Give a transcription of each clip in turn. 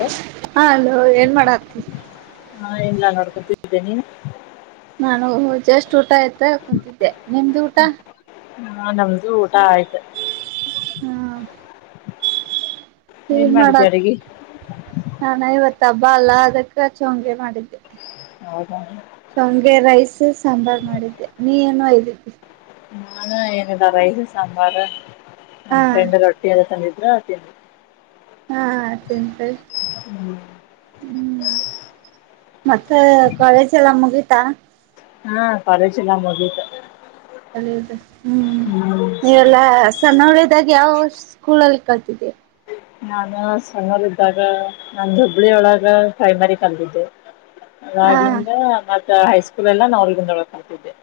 ಹ ಹಾ ಅಲೋ ಏನ್ ಮಾಡ ಆತಿ ಹಾ ಇಲ್ಲ ನೋಡ್ಕತ್ದನಿ ನಾನು ಜಷ್ಟ್ ಊಟ ಆಯ್ತ ಕುಂತಿದ್ದೆ ನಿಮ್ದು ಊಟ ಹಾ ನಮ್ದು ಊಟ ಆಯ್ತು ಈ ಏನ್ ಮಾಡಿದ್ದೆ ಮಾಡಕ ಅಡಗಿ ನಾನಾಯ ಇವತ್ ತಬ ಅಲ್ಲ ಅದಕ್ಕ ಹಚ್ಚು ಹಂಗೆ ಮಾಡಿದ್ದೆ ಹೌದ ಶೊಂಗೆ ರೈಸ್ ಸಾಂಬಾರ್ ಮಾಡಿದ್ದೆ ನೀ ಏನು ಇದಿದ್ದಿ ಹ ಏನಿಲ್ಲ ರೈಸ್ ಸಾಂಬಾರ್ ಹಾ ನಮ್ಮ್ ಫ್ರೆಂಡ್ ರೊಟ್ಟಿ ಎಲ್ಲ ತಂದಿದ್ರೆ ತಿ ಹಾ ಚಂತ ಹ್ಮ ಹ್ಮ್ ಮತ್ತೆ ಕಾಲೇಜ ಎಲ್ಲ ಮುಗಿತಾ ಹಾ ಪರಚಿಲ್ಲಾ ಮದಿತ ಅ ಹ್ಮ್ ನೀವೆಲ್ಲಾ ಸ ಸಣ್ಣವಳಿದ್ದಾಗ ಯಾವ ಸ್ಕೂಲ್ಲ್ಲಿ ಕಲ್ತಿದೀಯ ನಾನು ಸಣ್ಣೋರ್ ಇದ್ದಾಗ ನಂದು ಹುಬ್ಬಳ್ಳಿಯೊಳಗ ಪ್ರೈಮರಿ ಕಲ್ತಿದ್ದೆ ಹಾ ರಾಗಿಯಿಂದ ಮತ್ತ ಹೈಸ್ಕೂಲ್ ಎಲ್ಲ ನವಲಗುಂದ ಒಳಗ ಕಲ್ತಿದ್ದೆ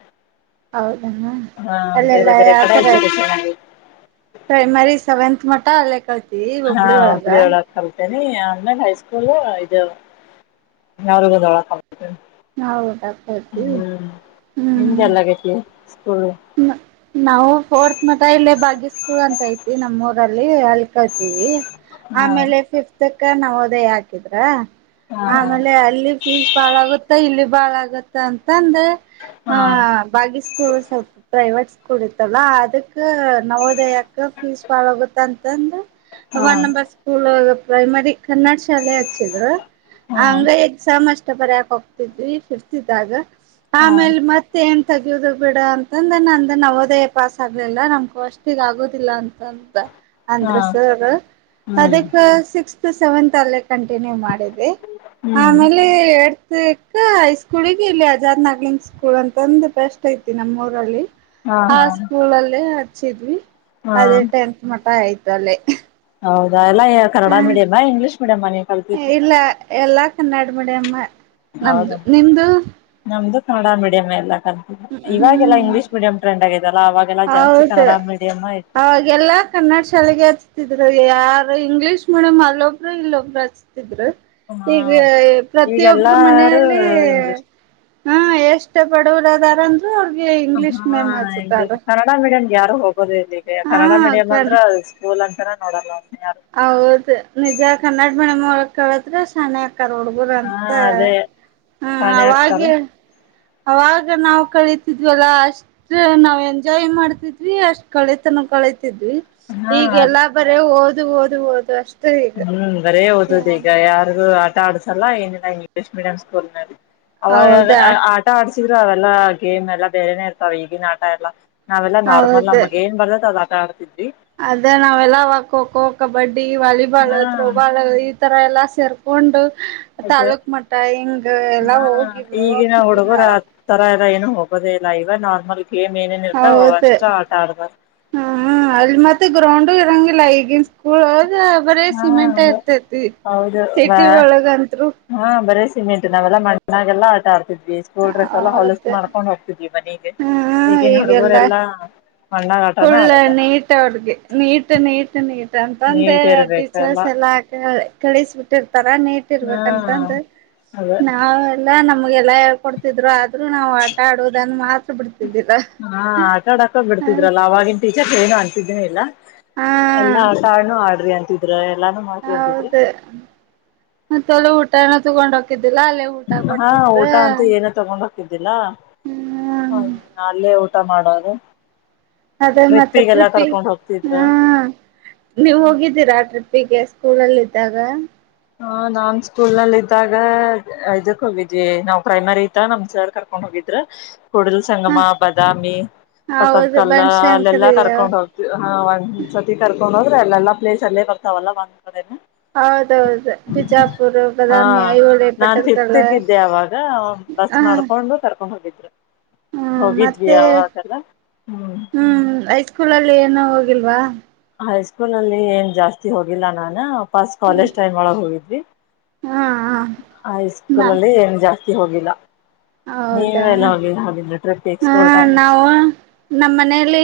ಹಾ ಅಲ್ಲೆಲ್ಲ ಬೇರೆ ಬೇರೆ ಕಡೆ ಯಾವ್ತರ ಎಜುಕೇಶನ್ ಆಗಿತ್ತು ಐತಿ ಮಳಿ ಸ ಸೆವೆಂತ್ ಮಟ ಅಲ್ಲೇಕಲ್ತೆ ಹಾ ಹುಬ್ಬಳಿ ಒಳಗೆ ಕಲ್ತೆ ಅಮಾಗ ಹೈಸ್ಕೂಲ್ ಇದು ಯ್ರಗಳಕ ಹೌದಾತತಿ ಹ್ಮ್ ನಿಮ್ದೆಲ್ಲಾಗೈತಿ ಸ್ಕೂಲ್ ಹ ನಾವು ಫೋರ್ತ್ ಮಠ ಇಲ್ಲೇ ಭಾಗ್ಯ ಸ್ಕೂಲ್ ಅಂತ ಐತಿ ಅಲ್ಲೇ ಕಲ್ತೇವಿ ಹಾ ಆಮೇಲೆ ಫಿಫ್ತ್ಕ್ಕ ನವೋದಯ ಹಾಕಿದ್ರ ಹಾ ಆಮೇಲೆ ಅಲ್ಲಿ ಫೀಸ್ ಬಾಳ ಆಗುತ್ತ ಇಲ್ಲಿ ಬಾಳ ಆಗುತ್ತ ಅಂತ. ಅಂದ್ ಆ ಹಾ ಬಾಗಿ ಸ್ಕೂಲ್ ಸ್ಲ್ಪ ಪ್ರೈವೇಟ್ ಸ್ಕೂಲ್ ಇತ್ತಲ್ಲ ಅದಕ್ ನವೋದಯಕ ಫೀಸ್ ಬಾಳಾಗುತ್ತಾ ಅಂತಂದ ಹಾ one number school primary Kannada ಶಾಲೆ ಆ ಸಿದ್ರ ಹಾ ಹಂಗ ಎಕ್ಸಾಮ್ ಅಷ್ಟ ಬರಯಕ ಹೋಗ್ತಿದ್ವಿ ಫಿಫ್ತ್ ಇದಾಗ ಹಾ ಆಮೇಲೆ ಮತ್ತೆ ಏನು ತೆಗೆಯುದ ಬಿಡ ತಂದ ನಂದ ನವೋದಯ ಪಾಸ್ ಆಗ್ಲಿಲ್ಲ ನಮ್ ಕಾಸ್ಟಿಕ್ ಆಗುವುದಿಲ್ಲ ಅಂತ ಅಂತ ಹಾ ಅಂದ್ರೆ ಸರ್ ಹ್ಮ್ ಅದಕ್ಕೆ ಸಿಕ್ಸ್ತ್ ಸೆವೆಂತ್ ಅಲ್ಲೆ ಕಂಟಿನ್ಯೂ ಮಾಡಿದೆ ಹ್ಮ್ ಆಮೇಲೆ ಏಟತ ಕ್ಕ ಹೈ ಸ್ಕೂಲ್ಗೆ ಇಲ್ಲಿ ಹಜಾರ್ನಗ್ಲಿನ್ ಸ್ಕೂಲ್ ಅಂತಂದ ಬೆಸ್ಟ್ ಐತಿ ಲ್ಲಿ ಹಾ ಆ ಹಾ ಸ್ಕೂಲ್ ಅಲ್ಲೇ ಹಚ್ಚಿದ್ವಿ ಹಾ ಅದೇ ಟೆಂತ್ ಮಠ ಆಯ್ತಿ ತಲೆೆ ಹೌದಾ ಎಲ್ಲಾ ಕನ್ನಡ ಮೀಡಿಯಂ ಇಂಗ್ಲಿಷ್ ಮಿಡಿಯಮ್ಮ ನೀವ್ ಕಲಿತಿದ್ದು ಇಲ್ಲ ಎಲ್ಲಾ ಕನ್ನಡ ಮೀಡಿಯಂ ಹೌದ ನಮ್ದು ನಿಮ್ದು ನಮ್ದು ಕನ್ನಡ ಮೀಡಿಯಂ ಎಲ್ಲ ಇವಾಗೆಲ್ಲಾ ಹ್ಮ್ ಇಂಗ್ಲಿಷ್ ಮೀಡಿಯಂ ಟ್ರೆಂಡ್ ಆಗಿದೆಲ್ಲ ಅವಾಗೆಲ್ಲ ಜಾಸ್ತಿ ಹೌದು ಕನ್ನಡ ಮೀಡಿಯಮ ಇತ್ತು ಅವಾಗೆಲ್ಲಾ ಕನ್ನಡ ಶಾಲೆಗೆ ಹಚ್ತಿದ್ರು ಯಾರು ಇಂಗ್ಲೀಷ್ ಮೀಡಿಯಂ ಅಲ್ಲೊಬ್ರು ಇನ್ನೊಬ್ರು ಹಚ್ಚ ತಿದ್ರ ಹಾ ಈಗ ಪ್ರತಿಯೊಬ್ಬರು ಈಗೆಲ್ಲಾರು ಮನೆಯಲ್ಲಿ ಇಂಗ್ಲಿಷ್ ಹ್ಮ ಎಷ್ಟ ಬಡವರ ಅದಾರ ಅಂದ್ರು ಅವ್ರಿಗೆ ಹಾ ಇಂಗ್ಲಿಷ್ ಮೇಮ್ ಹಚ್ಚತಾರ ಕನ್ನಡ ಮೀಡಿಯಂ ಯಾರು ಹೋಗೋದು ಇಲ್ಲಿಗೆ ಹಾ ಕನ್ನಡ ಮೀಡಿಯಂ ಅಂದ್ರ ಸ್ಕೂಲ್ ಅಂತಾನ ನೋಡಲ್ಲ ಯಾರು ಹೌದ ನಿಜ ಕನ್ನಡ ಮೀಡಿಯಂ ಒಳಗ್ ಕಳತ್ರ ಶಾನೆ ಆಗ್ ಕರ್ ಹುಡುಗರ ಹಾ ಅಂತ ಅದೇ ಹ ಶಾಣೆ ಅವಾಗ ಆಗ್ತಾರ ಅವಾಗ ನಾವ ಕಳಿತಿದ್ವಲ್ಲ ಅಷ್ಟ ನಾವ್ ಎಂಜಾಯ್ ಮಾಡ್ತಿದ್ವಿ ಅಷ್ಟ್ ಕಳಿತನ ಕಳಿತವಿ ತಿದ್ದವಿ ಹಾ ಈಗ ಅದೇ ಎಲ್ಲಾ ಬರೇ ಓದು ಓದು ಓದು ಅಷ್ಟೇ ಈಗ ಹ್ಮ್ ಬರೇ ಓದದ ಈಗ ಯಾರಿಗೂ ಆಟ ಆಡ್ಸಲ್ಲ ಏನಿಲ್ಲ ಇಂಗ್ಲಿಷ್ ಮೀಡಿಯಂ ಸ್ಕೂಲ್ ನಲ್ಲಿ ಅವಾಗ ಹೌದಾ ಆಟ ಆಡ್ಸಿದ್ರು ಅವೆಲ್ಲ ಗೇಮ್ ಎಲ್ಲ ಬೇರೆನೆೇ ಇರ್ತಾವ ಈಗಿನ ಆಟ ಎಲ್ಲ ನಾವೆಲ್ಲಾ ನಾರ್ಮಲ್ ನಮಗ ಏನ್ ಬರ್ತಾದ ನಾವ ಆಟ ಆಡ್ತಿದ್ವಿ ಅದ ನಾವೆಲ್ಲ ಅವಾಗ್ ಖೋಖೋ ಕಬಡ್ಡಿ ವಾಲಿಬಾಲ್ ಹಾ ತ್ರ್ರೋಬಾಲ್ ಇ ಈ ತರ ಎಲ್ಲಾ ಸೇರ್ಕೊಂಡ ಅದೇ ತಾಲೂಕ್ ಮಟ್ಟ ಹಿಂಗ್ ಎಲ್ಲಾ ಹಾ ಹೋಗಿ ಈಗಿನ ಹೋಕಿದ್ವಿ ಹುಡುಗರ ನಾವು ಆ ತರ ಏನು ಹೋಗೋದೇ ಇಲ್ಲ ಇವ ನಾರ್ಮಲ್ ಗೇಮ್ ಏನೇನ್ ಇರ್ತಾವ ಹೌದ ಅಷ್ಟ ಆಟ ಆಡ್ತಾರ ಹ್ಮ್ಮ ಅಲ್ಲಿ ಮತ್ತೆ ಗ್ರೌಂಡ್ ಏನು ಇರೋಂಗಿಲ್ಲ ಈಗಿನ ಸ್ಕೂಲ್ ಬರೀ ಹಾ ಸಿಮೆಂಟ್ ಅದೇ ಇರ್ತೇತಿ ಹೌದು ಬ ಸಿಟಿ ಒಳಗಂತ್ರು ಹಾ ಬರೀ ಸಿಮೆಂಟ್ ನಾವೆ ಮಣ್ಣಾಗೆಲ್ಲ ಆಟ ಆಡ್ತಿದ್ದವಿ ಸ್ಕೂಲ್ ಡ್ರೆಸ್ ಎಲ್ಲ ಹೊಲಸ್ ಆತ್ತೆ ಮಾಡ್ಕೊಂಡ್ ಹೋಗ್ತಿದ್ವಿ ಮನೆಗೆ ಹ್ಮ್ ಈಗನ್ ಈಗೆಲ್ಲ ಹುಡುಗರೆಲ್ಲಾ ಮಣ್ಣಾಗ ಆಟಾನ ಫುಲ್ ಆಡಲ್ಲ ನೀಟ್ ಅವ್ರ್ಗೆ ನೀಟ್ ನೀಟ್ ನೀಟ್ ಬಂದ ನೀಟ್ ಇರ್ಬೇಕಲ್ಲ ಟೀಚರ್ಸ್ ಎಲ್ಲಾ ಕಳಿಸಬಿಟ್ಟಿ ತರ ನೀಟ್ ಹಾ ಇರ್ಬೇಕಂತಂದ ಅದ ನಾವೆಲ್ಲಾ ನಮ್ಮ ನಮಗೆಲ್ಲಾ ಹೇಳ್ಕೊಡ್ತಿದ್ರು ಆದ್ರೂ ನಾವು ಆಟ ಆಡೋದನ್ನು ಮಾತ್ರ ಬಿಡ್ತಿದ್ದೀರ ಬಿಡ್ತಿದ್ರಲ್ಲ ಟೀಚರ್ ಏನು ಅಂತಿದ್ದನಿ ಇಲ್ಲ ಹಾ ಎಲ್ಲಾ ಆ ಕಾಡ್ ಆಡ್ರಿ ಅಂತಿದ್ರ ಎಲ್ಲಾನು ಮಾಡ್ರಿ ಅಂತಿದ್ರ ಹೌದ ಮತ್ತೊಲ ಊಟನ ತಗೊಂಡ್ ಹೋಗಿದ್ದ ಹಾ ಊಟ ಅಂತೂ ಏನ ತಗೊಂಡ್ ಹೋಗ್ತಿದ್ದಿಲ್ಲ ಹ ಹ್ಮ್ ಅಲ್ಲೇ ಊಟ ಮಾಡೋದು ಅದೇ ಮತ್ತೆ ಟ್ರಿಪ್ಪಿಗೆಲ್ಲಾ ಟ್ರಿಪಿ ಕರ್ಕೊಂಡ್ ಹೋಗ್ತಿದ್ರ ಹಾ ನೀವ್ ಹೋಗಿದ್ದೀರಾ ಆ ಟ್ರಿಪಿ ಹೀಗೆ ಸ್ಕೂಲಲ್ಲ ಇದ್ದಾಗ ಹ ನಾನ್ ಸ್ಕೂಲ್ ನಲ್ಲಿ ಇದ್ದಾಗ ಇದಕ್ ಹೋಗಿದ್ವಿ ನಾವ್ ಪ್ರೈಮರಿ ಇದತ್ತ ನಮ ಸರ್ ಕರ್ಕೊಂಡ್ ಹೋಗ್ವಿ ಹಿದ್ರ ಕೊಡಲ ಹ ಸಂಗಮ ಬಾದಾಮಿ ಪಟ್ಟದ ಹೌದು ಕಲ್ಲ ಅಲ್ಲೆಲ್ಲಾ ಬನಶಂಕರಿ ಕರ್ಕೊಂಡ್ ಹೋಗ್ತವಿ ಒಂದ್ಸರ್ತಿ ಕರ್ಕೊಂಡ್ ಹೋಗ್ ಎಲ್ಲ ಪ್ಲೇಸ್ ಅಲ್ಲೇ ಬರ್ತಾವಲ್ಲಾ ಹೌದೌದು ಬಿಜಾಪುರ್ ಹಾ ಬಾದಾಮಿ ಐಹೊಳೆ ನಾನ್ ಪಟ್ಟದಕಲ್ಲ ತಿರ್ತಿಕ್ಕಿದ್ದೆ ಅವಾಗ ಬ ಹ ನಡ್ಕೊಂಡು ಕರ್ಕೊಂಡ್ ಹೋಗಿದ್ರು ಹ್ಮ ಹೋಗಿದ್ವಿ ಮತ್ತೆ ಯಾಗಲ್ಲ ಹ್ಮ್ ಸ್ಕೂಲಲ್ಲಿ ಏನೋ ಹೋಗಿಲ್ವಾ ಹೈಸ್ಕೂಲ್ ಅಲ್ಲಿ ಏನ್ ಜಾಸ್ತಿ ಹೋಗಿಲ್ಲ ನಾನು ಪಾಸ್ ಕಾಲೇಜ್ ಟೈಮ್ ಒಳಗೆ ಹೋಗಿದ್ವಿ ಹಾ ಹಾ ಹೈ ಸ್ಕೂಲ ನಾ ಅಲ್ಲಿ ಏನ್ ಜಾಸ್ತಿ ಹೋಗಿಲ್ಲ ನೀವೆಲ್ಲ ಹೌದಾ ಹೋಗಿಲ್ಲ ಹಿಲ್ಲ ಟ್ರಿಪ್ ಎಕ್ಸ್ಕೊಳ್ತಾ ಇಲ್ಲ ನಮ್ಮ ಮನೇಲಿ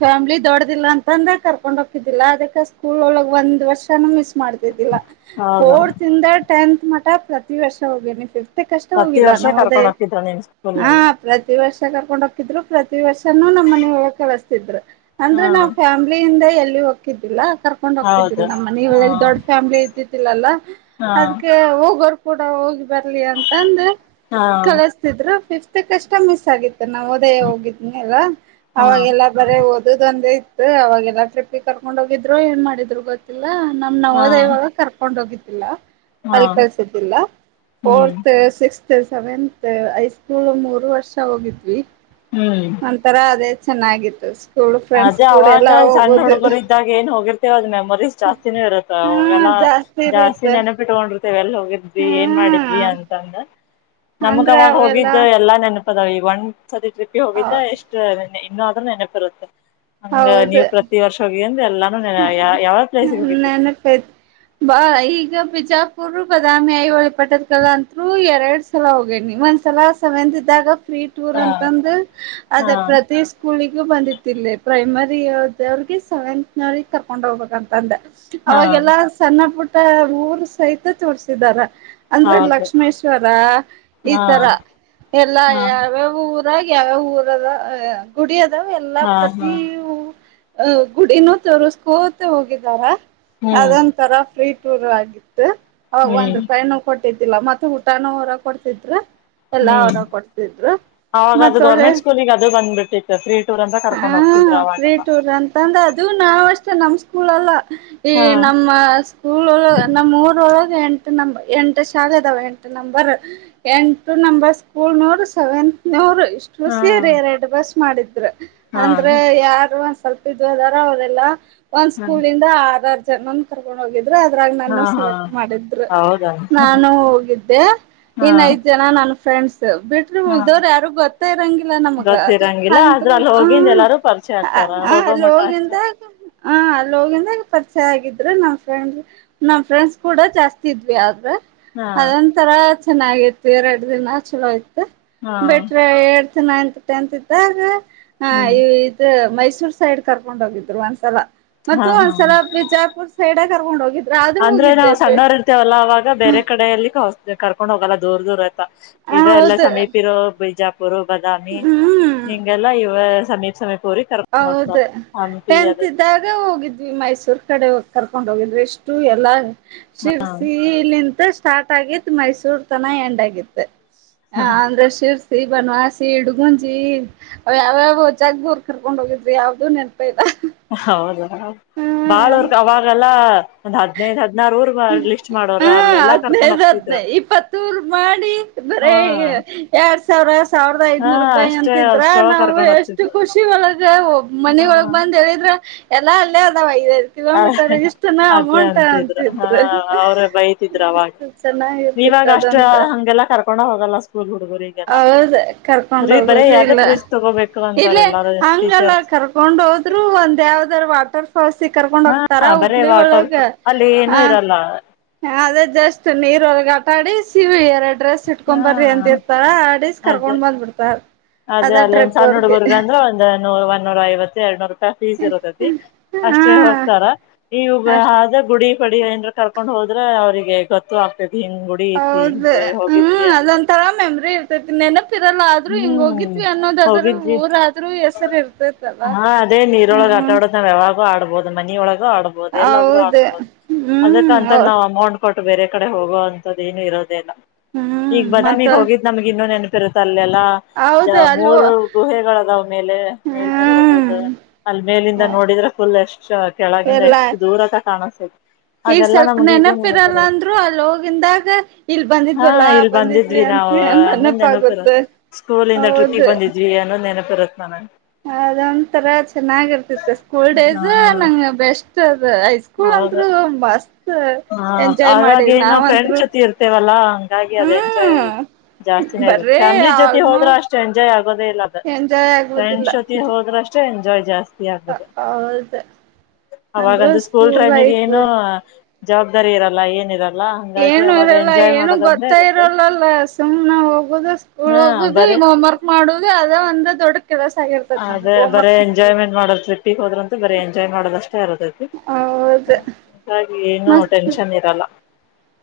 ಫ್ಯಾಮ್ಲಿ ದೊಡ್ಡ್ದಿಲ್ಲ ಅಂತಂದ್ರೆ ಕರ್ಕೊಂಡ ಹೋಗ್ಘದ್ದಿಲ್ಲ ಅದಕ್ಕೆ ಸ್ಕೂಲ್ ಒಳಗೆ ಒಂದು ವರ್ಷ ಮಿಸ್ ಮಾಡ್ತಿದ್ದಿಲ್ಲ ಹೌದಾ ಫೋರ್ತ್ ಇಂದ ಟೆಂತ್ ಮಠ ಪ್ರತಿ ವರ್ಷ ಹೋಗನೆ ಫಿಫ್ತ್ ಕ್ ಪ್ರತಿ ಅಷ್ಟಹೋಗಿಲ್ಲ ವರ್ಷ ನವೋದಯ [inaudible] ಹಾ ಪ್ರತಿ ವರ್ಷ ಕರ್ಕೊಂಡ್ ಹೋಗಿದ್ರು ಪ್ರತಿ ವರ್ಷನೂ ನಮ್ಮ್ ಮನ ಒಳ ಕಳಸ್ತಿದ್ರು ಅಂದ್ರ ಹಾ ನಾವು ಫ್ಯಾಮ್ಲಿಯಿಂದ ಎಲ್ಲಿ ಹೋಗಕ್ಕಿದ್ದಿಲ್ಲ ಕರ್ಕೊಂಡ್ ಹೋಗತಿದಲ್ ಹೌದು ನಮ್ ಹಾ ಮನಿಯೊಳಗ ದೊಡ್ ಫ್ಯಾಮಿಲಿ ಇದ್ದಿದ್ದಿಲ್ಲಲ್ಲಾ ಹಾ ಅದ್ಕೆ ಹೋಗೋರು ಕೂಡ ಹೋಗಿ ಬರ್ಲಿ ಅಂತಂದ ಹಾ ಕಳಸ್ತಿದ್ರು ಫೀಫೀತ್ ಮಗ ಮಿಸ್ ಆಗಿತ್ತು ನವೋಧಯ ಹೋಗಿದ್ನಲ್ಲ ಹಾ ಅವಾಗೆಲ್ಲಾ ಬರೇ ಓದುದು ಒಂದೆ ಅವಾಗೆಲ್ಲಾ ಟ್ರಿಪಿಗ್ ಕರ್ಕೊಂಡ್ ಹೋಗಿದ್ರು ಏನ್ ಮಾಡಿದ್ರು ಗೊತ್ತಿಲ್ಲ ನಮ್ ಹಾ ನವೋದ ಇವಾಗ ಕರ್ಕೊಂಡ್ ಹೋಗಿದ್ರು ಹಾ ಅಲ್ಲಿ ಕಳ್ಸುದಿಲ್ಲ ಹ್ಮ್ ಫೋರ್ತ್ ಸಿಕ್ಸ್ತ್ ಸೆವೆಂತ್ ಐ ಸ್ಕೂಲ್ ಮೂರು ವರ್ಷ ಹೋಗಿದ್ವಿ ಹ್ಮ್ ಒಂತರ ಅದೇ ಚೆನ್ನಾಗಿತ್ತು ಸ್ಕೂಲ್ ಫ್ರೆಂಡ್ಸ್ ಅದೇ ಕೂಡ ಅವಾಗ ಎಲ್ಲಾ ಸಣ್ಣ ಹೋಗೋದು ಹುಡುಗರು ಇದ್ದಾಗ ಏನ್ ಹೋಗಿರ್ತಾರೆ ಮೆಮೊರೀಸ್ ಜಾಸ್ತಿನೂ ಇರುತ್ತೆ ಹ್ಮ ಅವಗೆಲ್ಲ ಜಾಸ್ತಿ ಇರುತ್ತೆ ನೆನಪಿಟ್ಕೊಂಡ್ರ್ ಎಲ್ಲ್ ಹೋಗಿದ್ವಿ ಏನ್ ಹ್ಮ ಮಾಡಿದ್ವಿ ಅಂತಂದ ನಮಗ ಅಂದ್ರ ಅವಾಗ ಅವೆಲ್ಲ ಹೋಗಿದ್ದು ಎಲ್ಲಾ ನೆನ್ಪ್ ನಾವ್ ಒಂದ್ಸತಿ ಟ್ರಿಪಿಗ್ ಹೋಗಿದ್ದ ಎಷ್ಟು ಇನ್ನೂ ಆದ್ರೂ ನೆನಪಿರುತ್ತೆ ಹಂಗ ನೀವ್ ಪ್ರತಿ ವರ್ಷ ಹೋಗಿಯೆನ್ ಹ ನೆನಪೈತಿ ಬಾ ಈಗ ಬಿಜಾ ಕುರು ಬದಾಮಿ ಐ ಹೊಳಿ ಪಟ್ಟದ ಕಲ್ಲ ಅಂತರು ಎರಡು ಸಲ ಹೋಗೇನಿ ಒಂದ್ಸಲ ಸವೆಂತ್ ಇದ್ದಾಗ ಫ್ರೀ ಟೂರ್ ಹಾ ಅಂತಂದ್ರ ಅದ ಹಾ ಪ್ರತಿ ಸ್ಕೂಲಿಗೆ ನಮಗೂ ಬಂದಿತ್ತಲ್ಲಿ ಪ್ರೈಮರಿದ ಅವ್ರಿಗೆ ಸೆವೆಂತ್ ನವ್ರಿಗೆ ಕರ್ಕೊಂಡ್ ಹೋಗ್ಬೇಕ ಅಂತ ಅಂದ ಹಾ ಅವಾಗೆಲ್ಲ ಸಣ್ಣ ಪುಟ್ಟ ಊರ್ ಸಹಿತ ತೋರ್ಸಿದಾರ ಅಂದ್ರೆ ಹೌದು ಲಕ್ಷ್ಮೇಶ್ವರ ಈ ಹಾ ತರ ಎಲ್ಲಾ ಹಾ ಯಾವ್ಯಾವ್ ಊರ್ ಯಾವ ಊರದ ಗುಡಿ ಅದಾವ ಎಲ್ಲಾ ಹಾ ಹಾ ಪ್ರತಿ ಗುಡಿನೂ [inaudible] ಹೋಗಿದಾರ ಅದ್ ಹ್ಮ್ ಒಂದ್ ತರ ಫ್ರೀ ಟೂರ್ ಆಗಿತ್ತು ಅವಾಗ್ ಹ್ಮ್ ಒಂದ್ರುಪಾಯಿನು ಕೊಟಿತಿತಲ್ಲ ಮತ್ತ ಊಟನ ಹೊರ ಕೊಡ್ತಿದ್ರ ಎಲ್ಲಾ ಹ್ಮ್ ಅವರ ಕೊಡ್ತಿದ್ರು ಅವಾಗ ಅದು ಮತ್ತೊಳ್ಳೆ ಗೌರ್ಮೆಂಟ್ ಸ್ಕೂಲಿಗೆ ಅದು ಬಂದ್ಬಿಟ್ಟಿತ್ತು ತ್ರ್ರೀ ಟೂರ್ ಅಂತ ಹಾ ಕರ್ಕೊಂಡ್ ಹೋಗ್ತಿದ್ರು ಅವಾಗೆಲ್ಲ ನಾವ ಅಷ್ಟೇ ನಮ್ ಸ್ಕೂಲ್ಲ್ಲ ಈ ಹಾ ನಮ್ಮ ಸ್ಕೂಲ್ ಒಳ ನಮ್ಮ್ ಊರ ಒಳಗೆ ಎಂಟು ನರ್ ಎಂಟು ಶಾಲೆ ಅದಾವ ಎಂಟು ನಂಬರ್ ಎಂಟು ನಂಬರ್ ಸ್ಕೂಲ್ ನೂರು ಸೆವೆನ್. ಇವ್ರ ಇಷ್ಟು ಹಾ ಖುಷಿ ರೆಡ್ ಬಸ್ ಮಾಡಿದ್ರ ಹಾ ಅಂದ್ರೆ ಯಾರು ಒಂದ್ ಸ್ವಲ್ಪ ಇದ. ಅವ್ರೆಲ್ಲ ಒಂದ್ ಹಾ ಸ್ಕೂಲ್ಂದ ಆರರ್ ಜನ ಕರ್ಕೊಂಡ್ ಹೋಗಿದ ಅದ್ರಾಗ ಹಾ ನಾನು ಹಾ ಸೆಲೆಕ್ಟ್ ಮಾಡಿದ್ರು. ಹೌದಾ ನಾನು ಹೋಗಿದ್ದೆ ಹಾ ಇನ್ ಐದ್ ಜನ ನನ್. ಫ್ರೆಂಡ್ಸ್ ಬಿಟ್ರಿ ಹಾ ಉಳದವ್ರ ಯಾರು ಗೊತ್ತ ಇರಂಗಿಲ್ಲ ನಮಗ ಗೊತ್ತಿರಂಗಿಲ್ಲ ಆದ್ರ ಅಂತರು ಅಲ್ಲಿ ಹ. ಹೋಗಿಂದ ಎಲ್ಲಾರು ಪರಿಚಯ ಆಗ್ತಾರ ಹಾ ಹೋಗೋ ಅಲ್ಲಿ ಮಟ್ಟ ಅಷ್ಟೆ ಹೋಗಿಲ್ದ. ಹಾ ಅಲ್ಲಿ ಹೋಗಿಂದಾಗ ಪರಿಚಯ ಆಗಿದ್ರೆ ನಮ್ ಫ್ರಂಡ್ ನಮ್ ಫ್ರೆಂಡ್ಸ್ ಕೂಡ ಜಾಸ್ತಿ ಇದ್ವಿ ಆದ್ರೆ ಹಾ ಅದೊಂತರ ಚೆನ್ನಾಗಿತ್ತು ಎರಡು ದಿನ ಚಲೋ ಇತ್ತು ಹಾ ಬಿಟ್ರೆ ಎ ನೈತ್ ಟೆಂತ್ ಇದ್ದಾಗ ಹ್ಮ್ ಇದು ಮೈಸೂರ್ ಸೈಡ್ ಕರ್ಕೊಂಡ್ ಹೋಗಿದ್ದ್. ಒಂದ್ಸಲ ಹಾ ಮತ್ತು ಹಾ ಒಂದ್ಸಲ ಬಿಜಾಪುರ್ ಸೈಡೇ ಕರ್ಕೊಂಡ್ ಹೋಗಿದರು. ಅಂದ್ರೆ ನಾವವು ಸಣ್ಣವರ್ ಇರ್ತೇವಲ್ಲ ಅವಾಗ ಬೇರೆ ಕಡೆಯಲ್ಲಿ ಕರ್ಕೊಂಡ್ ಹೋಗಲ್ಲ ದೂರ್ ದೂರ್ ಆಯ್ತಾ. ಹ ಇದು ಎಲ್ಲ ಹೌದು ಸಮೀಪ ಇರೋ ಬಿಜಾಪುರ್ ಬಾದಾಮಿ ಹ್ಮ್ ಹಿಂಗೆಲ್ಲ ಇವೆ [inaudible] ಹೌದ ಟೆಂತ್ ಇದ್ದಾಗ ಹೋಗಿದ್ವಿ ಮೈಸೂರ್ ಕಡೆ ಹೋಗ್. ಕರ್ಕೊಂಡ್ ಹೋಗಿದ್ರೆ ಇಷ್ಟು ಎಲ್ಲಾ ಶಿರ್ಸಿ ಇಲಿಂತ. ಸ್ಟಾರ್ಟ್ ಆಗಿತ್ ಮೈಸೂರ್ ತನ ಎಂಡ್ ಆಗಿತ್ತ ಅಂದ್ರೆ ಶಿವ್. [inaudible] ಬನವಾಸಿ ಇಡುಗುಂಚಿ ಅವ್ಯವೋ ಜಗ್ಗುರ್. ಕರ್ಕೊಂಡ್ ಹೋಗಿದ್ರಿ ಯಾವ್ದು ನೆನಪೆ ಇಲ್ಲ. ಹೌದಾ ಹ್ಮ್ ಬಾಳವರ್ಕ್ ಅವಾಗಲ್ಲ ಒಂದ್ ಹದ್ನೈದ್ ಹದ್. ಹಾ ಕರ್ಕೊಂಡ್ ಹದ್ನೈದು ಹೋಗ್ತಿದ್ರು ಹದ್ನೈ ಇಪ್ಪತೂರ್ ಮಾಡಿ ಹಾ ಬರೆ. [inaudible] ಸಾವಿರದ ಹಾ ಐದ್ನೂರ್ ರೂಪಾಯಿ ಅಷ್ಟೇ ಅಂತಿದ್ರ ಅಷ್ಟ್ರೊಳಗ್ ನಾವಗ ಕರ್ಕೊಂಡ್ ಎಷ್ಟು ಹೋಗ್ತಿದ್ರು ಖುಷಿ ಒಳಗ ಒಬ್ ಮನಿೊಳಗ್ ಬಂದ್ ಹೇಳಿದ್ರ. ಎಲ್ಲಾ ಅಲ್ಲೇ ಅದಾವ ಐೈದು ಹಾ ಕಿಲೋಮೀಟರ್ ಇಷ್ಟನಾ ಅದೇ ಅಮೌಂಟನ್. ಅಂತಿದ್ರು ಹಾ ಅವ್ರ ಬೈತಿದ್ರ ಅವಾಗ ಮಸ್ತ್ು ಚೆನ್ನಾಗಿರ್ತತ್ ಅದಂ. ತಕೊಂಡ ಹೋಗಲ್ಲ. ಸ್ಕೂಲ್ ಹುಡುಗರುಗಲ್ಲ ಕರ್ಕೊಂಡ್ ರೀ ಬರೇ ಹೋಗೋದು ಯಾವ್ದ ಇಲ್ಲ ಕ್ರಿಸಸ್ತ ತಗೋಬೇಕು ಅಂತಾರೆ ಇಲ್ಲೇ ಎಲ್ಲಾರ ಹಂಗಲ್ಲ ಟೀಚರ್ಸ್ ಕರ್ಕೊಂಡ್ ಹೋದ್ರು ಒಂದ್ ಯಾವ್ದಾರ ವಾಟರ್. ಹಸಿ ಕರ್ಕೊಂಡ್ ಹೋಗ್ತಾರ ಹಾ ಬರೇ ಹುಬ್ಳ ವಾಟರ್ ಒಳಗ ಅಲ್ಲಿ ಏನು ಆ. ಇರಲ್ಲ ಅದೇ ಜಸ್ಟ್ ನೀರೊರ್ಗ ಆಟಾಡಿ ಸಿವು ಎರಡು. ಡ್ರೆಸ್ ಇಟ್ಕೊ್ ಹಾ ಬರ್ರಿ ಅಂದಿರ್ತಾರ ಆ ಅಡೀಸ್ ಅದ ಕರ್ಕೊಂಡ್ ಬಂದ್ಬಿಡ್ತಾರ. ಅದೇ ಅಲ್ಲೇ ಸಣ್ಣ ಹುಡುಗುಗಂದ್ರ ಒಂದು ಒನ್ನೂರ ಐವತ್ತು ಎರಡ್ನೂರು. ಫಸ್ ಇರತಿ ಹಾ ಅಷ್ಟೇ ಹೋಗ್ತಾರ ಇ ಅಷ್ಟ ಆದ ಗುಡಿ. ಬಳ ಏನರು ಕರ್ಕೊಂಡ್ ಹೋದ್ರ ಅವ್ರರಿಗೆ ಗೊತ್ತು ಆಗ್ತತಿ. ಹೌದ ಹ್ಮ್ ಅಂತ ಅದೊಂತರಾ ಮೆಮ್ರರಿ ಇರ್ತೇ ತಿನ್ನೇನ. ರಲ್ಲ ಆದ್ರೂ ಹಿಂಗ ಹ್ಮ್ ಹೋಗಿದವಿ ಅನ್ನೋದಾದ್ರೂ ಹೋಗಿದ್ವಿ ಊರಾದ್ರೂ ಹೆಸರಿ ಇರ್ತತ್ತಲ್ಲ ಹ್ಮ. ಅಟಾಡ ಯಾವಾಗೂ ಆಡಬಹುದು ಮನ ಒಳಗ. ಆಡ್ಬಹುದು ಎಲ್ಲಾದ್ರೂ ಹೌದು ಆಡಬಹುದು ಅದಕ್ಕಂತ ಹ್ಮ್ ನಾ್ ಅಮೌಂಟ್. ಕೊಟ್ಟು ಬೇರೆ ಕಡೆ ಹೋಗೋ ಅಂತದ ಏನು ಇರೋದೇ ಇಲ್ಲ ಈಗ ಹ್ಮ್ ಮತ್ತ ಬದಾಮಿಗೆ ಹೋಗಿದ್ದ್ ನಮ್ಗೆ ಇನ್ನೂ ನೆನಪ. ಹೌದು ಅಲ್ವ ರು ಗುಹೆಗಳ ಅದ ಮೇಲೆ ಮೇಲ್ ಮೇಲ್ ಹ್ಮ್ ಹೋಗೋುದು ಅಲ್ಲಿ ಮೇಲಿಂದ. ನೋಡಿದ್ರೆ ಫುಲ್ ಎಷ್ಟ್ ಕೆಳಗಿಂದ ಎಲ್ಲ ಎಷ್ಟು ದೂರತ್ತ ಕಾಣ. ಈಗ ಸ್ವಲ್ಪ ನೆನಪಿರಲ್ಲ ಅಂದ್ರು ಅಲ್ಲಿ ಹೋಗಿಂದಾಗ ಇಲ್ ಹಾ ಬಂದಿದ್ವಲ್ಲ ಇಲ್ ಬಂದಿದ್ವಿ. ನ್ಸನ್ ನೆನಪಾಗುತ್ತೆ. ಸ್ಕೂಲ್ಂದ ತೃತಿಗ್ ಬಂದಿದ್ವಿ ಅನ್ನೋದ್ ನೆನಪಿರತ್ ನ ನಗೆ- ಅದೊಂಂತರ ಚೆನ್ನಾಗಿರ್ತಿತ್ತು ಸ್ಕೂಲ್ ಡೇಸ್ ಹಾ ನಂಗ ಬೆಸ್ಟ್. ಹೈಸ್ಕೂಲ್ ಹೌದು ಅಂದರು ಮಸ್ತ್ ಹಾ ಎಂಜಾಯ್ ಮಾಡವ್ ನಾವಂತ್ರು ಹಾಗಿ ಅದು ಎಂಜಾಯ್ ಹ್ಮ್ ಜಾಸ್ತಿನೇ ಬರ್ರೇ ಫ್ಯಾಮಿಲಿ ಜೊತೆ ಹೋದ್ರೆ ಆಲ್ಮೋಸ್ಟ್ ಅಷ್ಟು ಎಂಜಾಯ್ ಆಗೆ. ದೇ ಇಲ್ಲ ಅ ಎಂಜಾಯ್ ಸಣ್ ಆಗುದಿಲ್ಲ ಸತಿ ಹೋದ್ರಷ್ಟೇ. ಆಗ್ಬದು ಹೌದು ಅಂದ್ರೂ ಅವಾಗಂದ ಸ್ಕೂಲ್ ಟ್ರೈಮಿಗೆ ಲೈಫ್ ಏನು. ಜವಾಬ್ದಾರಿ ಇರಲ್ಲ ಏನಿರಲ್ಲ. ಹಂಗಾಗಿ ಏನು ಅವಾಗ ಇರಲ್ಲ ಎಂಜಾಯ್ ಏನು ಮಾಡೋದಂದ್ರೆ ಗೊತ್ತ ಇರುತ್ತೆ ಇರೋಲ್ಲಲ್ಲ ಸುಮ್ನೆ ಹೋಗುದು ಸ್ಕೂಲ್ ಹಾ ಹೋಗುದು ಬರೇ ಇವ್ ಹೋಮ್ ವರ್ಕ್ ಮಾಡುದು ಅದ ಒಂದ ದೊಡ್ಡ ಕೆಲಸ ಆಗಿರ್ತೈತ್ ಅದೇ ನಮಗ್ ಹೋಮ್ ಬರೇ ವರ್ಕ್ ಮಾಡೋದು ಎಂಜಾಯ್ಮೆಂಟ್ ಮಾಡೋದ ಟ್ರಿಪ್ಪಿಗೆ ಹೋದ್ರಂತೂ ಬರೀ ಎಂಜಾಯ್ ಮಾಡದಷ್ ಇಷ್ಟ [unintelligible] ಹೌದು ಹಾಗಾಗಿ ಏನು ಟೆನ್ಷನ್ ಇರಲ್ಲ.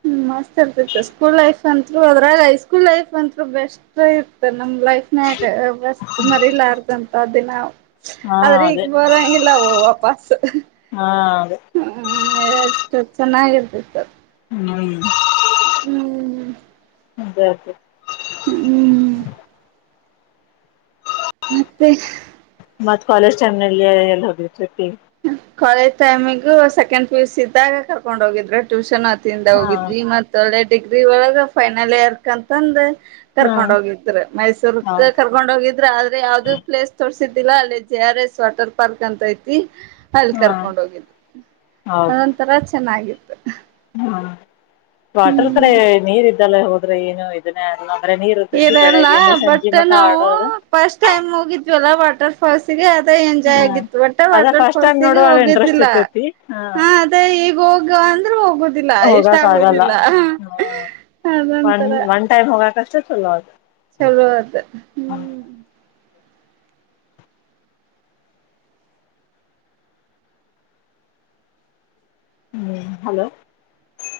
ಹ್ಮು ಮಸ್ತ್ ಇರತೈತಿ ಸ್ಕೂಲ್ ಲೈಫ್ ಅಂತ್ಲು ಅದ್ರಾಗ ಐಸ್ಕೂಲ್ ಲೈಫ್ ಅಂತರು ಬೆಸ್ಟ್ ಇರ್ತದ್ ನಮ್ಮ್ ಲೈಫ್ನ ಯಾಕ್ ಮಸ್ತ್ ಮರಿಲಾರ್ದಂತ ದಿನ. ಹಾ ಆದ್ರ ಅದೇ ಈಗ ಬರಂಗಿಲ್ಲ ವಾ ವಾಪಸ್ಸ್. ಹಾ ಅದೇ ಹ್ಮು ಎಷ್ಟು ಚೆನ್ನಾಗಿರ್ತಿತ್ತು. ಹ್ಮು ಹ್ಮ್ ಅದೇ ಅದೇ. ಹ್ಮ್ ಮತ್ತೆ ಮತ್ತ ಕಾಲೇಜ್ ಟೈಮ್ನಲ್ಲಿ ಎಲ್ಲಿ ಹೋಗಿರಿ ಟ್ರಿಪ್ಪಿಗಿ. ಕಾಲೇಜ್ ಟೈಮಿಗು ಸೆಕೆಂಡ್ ಪಿ-ಯು-ಸಿ ಇದ್ದಾಗ ಕರ್ಕೊಂಡ್ ಹೋಗಿದ್ರ ಟ್ಯೂಷನ್ ಆ ಇವತ್ತಿಂದ ಹಾ ಹೋಗಿದ್ವಿ ಈಗ ಮತ್ತ ಒಳ್ಳೆ ಡಿಗ್ರಿ ಒಳಗ ಫೈನಲ್ ಇಯರ್ಕ್ ಅಂತಂದ ಹಾ ಕರ್ಕೊಂಡ್ ಹೋಗಿದ್ರ ಮೈಸೂರ್ಕ್ ಹೌದು ಕರ್ಕೊಂಡ್ ಹೋಗಿದ್ರ ಆದ್ರೆ ಯಾವ್ದೂ ಪ್ಲೇಸ್ ತೋರ್ಸ್ ತ್ತಿದ್ದಿಲ್ಲ ಅಲ್ಲಿ ಜೆ-ಆರ್-ಎಸ್ ವಾಟರ್ ಪಾರ್ಕ್ ಅಂತ ಐತಿ. ಅಲ್ಲಿ ಹಾ ಕರ್ಕೊಂಡ್ ಹೋಗಿದ್ದು ಹೌದು ಅದೊಂತರ ಚೆನ್ನಾಗಿ ಹಾ ವಾಟರ್ ಕಡೆ ಹ್ಮ್ ನೀರ್ ಇದ್ದಲ್ಲ ಹೋದ್ರೆ ಏನು ಇದನ್ನೆ [unintelligible] ಇವರೆಲ್ಲ [unintelligible] ನಾವು ಆಡೋದು ಫಸ್ಟ್ ಟೈಮ್ ಹೋಗಿದ್ವಲ್ಲ ವಾಟರ್ಫಾಲ್ಸ್ಗೆ ತ್ತೆ ಎಂಜಾಯ್ ಹಾ ಆಗಿತ್ತು ವಟ್ಟ ಅದ ಫಸ್ಟ್ ಟೈಮ್ ವಾಟರ್ಫಾಲ್ಸಿಗು ನೋಡುವಾಗ ಇಂಟ್ರೆಸ್ಟ್ ಹೋಗುದಿಲ್ಲ ಇರ್ತೈತಿ ಹ ಅದೇ ಈಗ ಹೋಗೋ ಅಂದ್ರೂ ಹೋಗೋದಿಲ್ಲ ಇಷ್ಟ ಹೋಗಕ್ ಆಗಲ್ಲ ಆಗೋದಿಲ್ಲ ಒನ್ ಅದಂತರ. ಒನ್ ಟೈಮ್ ಹೋಗಕಷ್ಟೇ ಚಲೋ ಆತ್. ಚಲೋ ಆತ್ ಹ್ಮು. ಹ್ಮು ಹಲೋ.